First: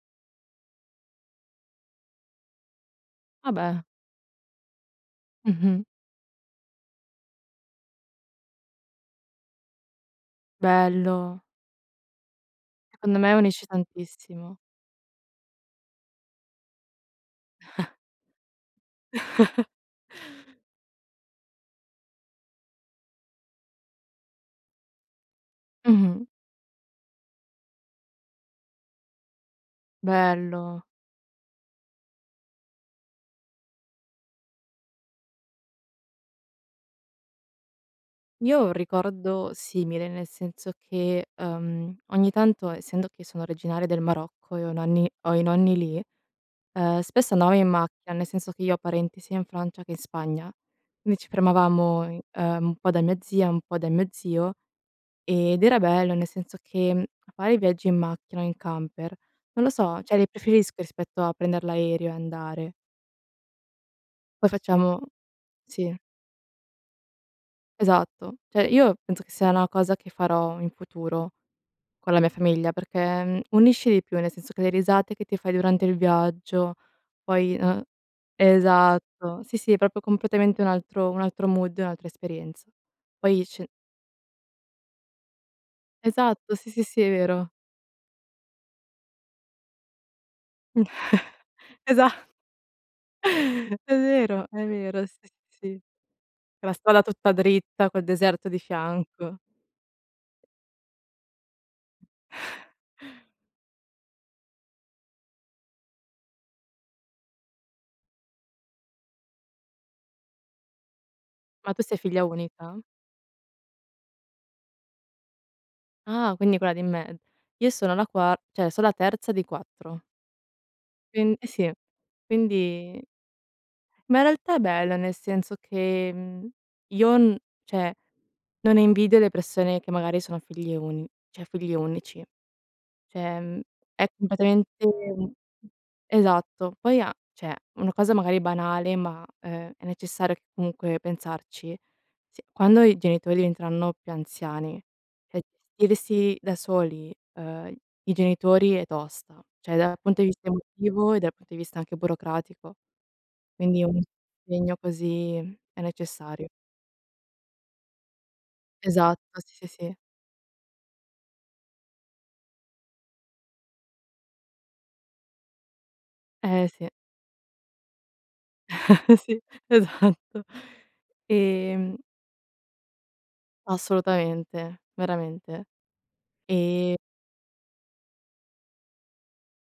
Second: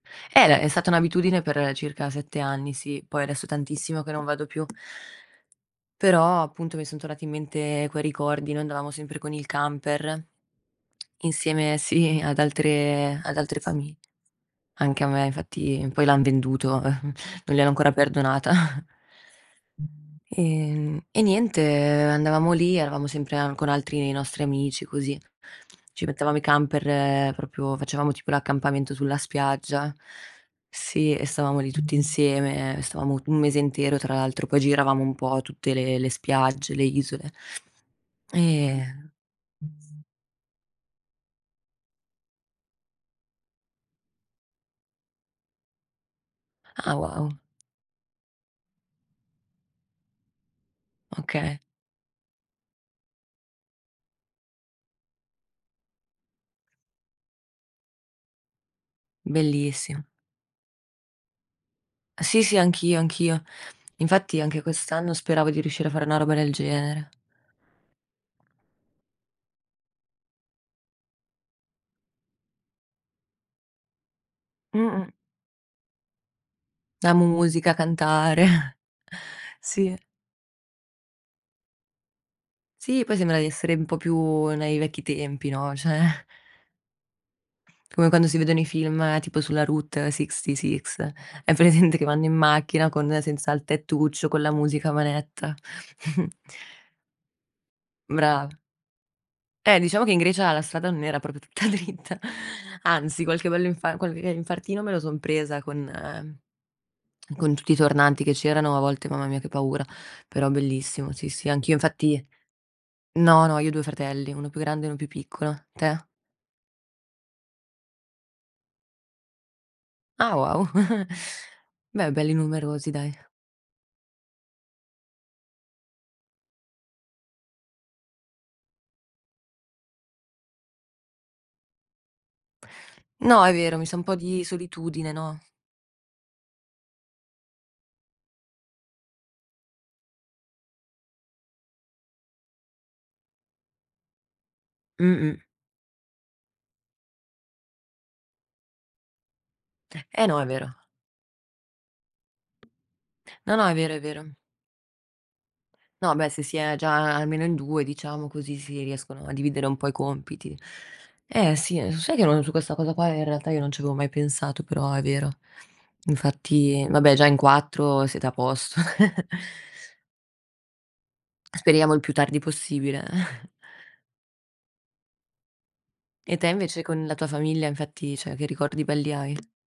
Eh, de è stata un'abitudine per circa 7 anni, sì, poi adesso Ah beh. tantissimo che non vado più. Mh-mh. Però appunto, mi son tornati in mente quei ricordi: noi andavamo sempre con il camper, Bello. insieme sì, ad Secondo altre me ad altre unisce famiglie. tantissimo. Anche a me infatti poi l'han venduto, non gliel'ho ancora perdonata. Ehm, e niente, andavamo lì, eravamo sempre a con altri dei nostri amici così. Ci Mh-mh. mettevamo i camper proprio facevamo tipo l'accampamento sulla spiaggia. Bello. Sì, e stavamo lì tutti insieme, stavamo u un mese intero, tra l'altro poi giravamo un po' tutte le le spiagge, le isole; Io ho un e ricordo simile, nel senso che, ehm, ogni tanto essendo che sono originaria del Marocco e ho i nonni ho i nonni lì, Ah ehm, wow. spesso andavamo in macchina, nel senso che io ho parenti sia in Francia che in Spagna, quindi ci Okay. fermavamo in ehm, un po' da mia zia e un po' da mio zio, ed era bello, nel senso che, mhmm, a fare viaggi in macchina o in camper, non lo so, Bellissimo. cioè li preferisco rispetto a prender l'aereo e Sì, sì, andare. anch'io, anch'io. Infatti Poi anche facevamo quest'anno speravo di riuscire a sì. fare una roba del genere. Esatto. Cioè io penso che sia una cosa che farò in futuro con la mia famiglia, perchè, mhmm, unisce di più, nel senso che le Mh-mh. risate che ti fai durante il viaggio, La poi musica, uhm, cantare. esatto, sì, sì, è Sì. proprio completamente un altro un altro mood, un'altra esperienza. Sì, poi sembra di Poi c essere un po' più nei vecchi tempi, no, cioè Esatto sì, sì, sì, è vero. come quando si vedono i film tipo sulla Route 66, hai presente che Esa vanno in macchina con senza il È tettuccio, con vero, la è musica a vero. Sì, manetta? sì, sì. La strada tutta dritta, col deserto Brava. di fianco. Eh, diciamo che in Grecia la strada non era proprio tutta dritta, anzi qualche bell'infar qualche infartino me lo son presa con con tutti i tornanti che c'erano, a volte mamma mia che paura, però bellissimo, sì sì. Ma Anch'io tu sei figlia infatti unica? no, no, io ho 2 fratelli, 1 più grande e 1 più piccolo, te? Ah, quindi quella di me io sono la qua cioè so' la terza di 4. Ah wow. Quin eh sì. Beh belli numerosi, Quindi dai. Ma in realtà è bello, nel senso che, mhmm, io n cioè, non invidio le persone che magari sono figlie uni cioè figlio unici. Cioè, No, è mhmm, vero, mi sa un è po' di completamente solitudine, mhmm, no? esatto. Poi a cioè una cosa magari banale, ma è è necessario comunque pensarci, sì: quando i genitori diventeranno più anziani, Mh-mh. e gestirsi da soli, uhm, i genitori è tosta; cioè dal punto Eh di no, è vista vero. emotivo e dal punto di vista anche burocratico. No, no, è Quindi è vero, è un vero. impegno così è No, beh, se necessario. si è già almeno in 2 diciamo così, si riescono a Esatto dividere sì, sì, un po' i sì. compiti. Eh sì, ehm, so sai che non su questa cosa qua in realtà io non ci avevo mai pensato, però è vero. Eh Infatti, sì. va beh, già in 4 siete a posto. Sì, esatto. Speriamo il Ehm più tardi possibile. Assolutamente, veramente. E te invece E con la tua famiglia infatti cioè, che ricordi belli hai?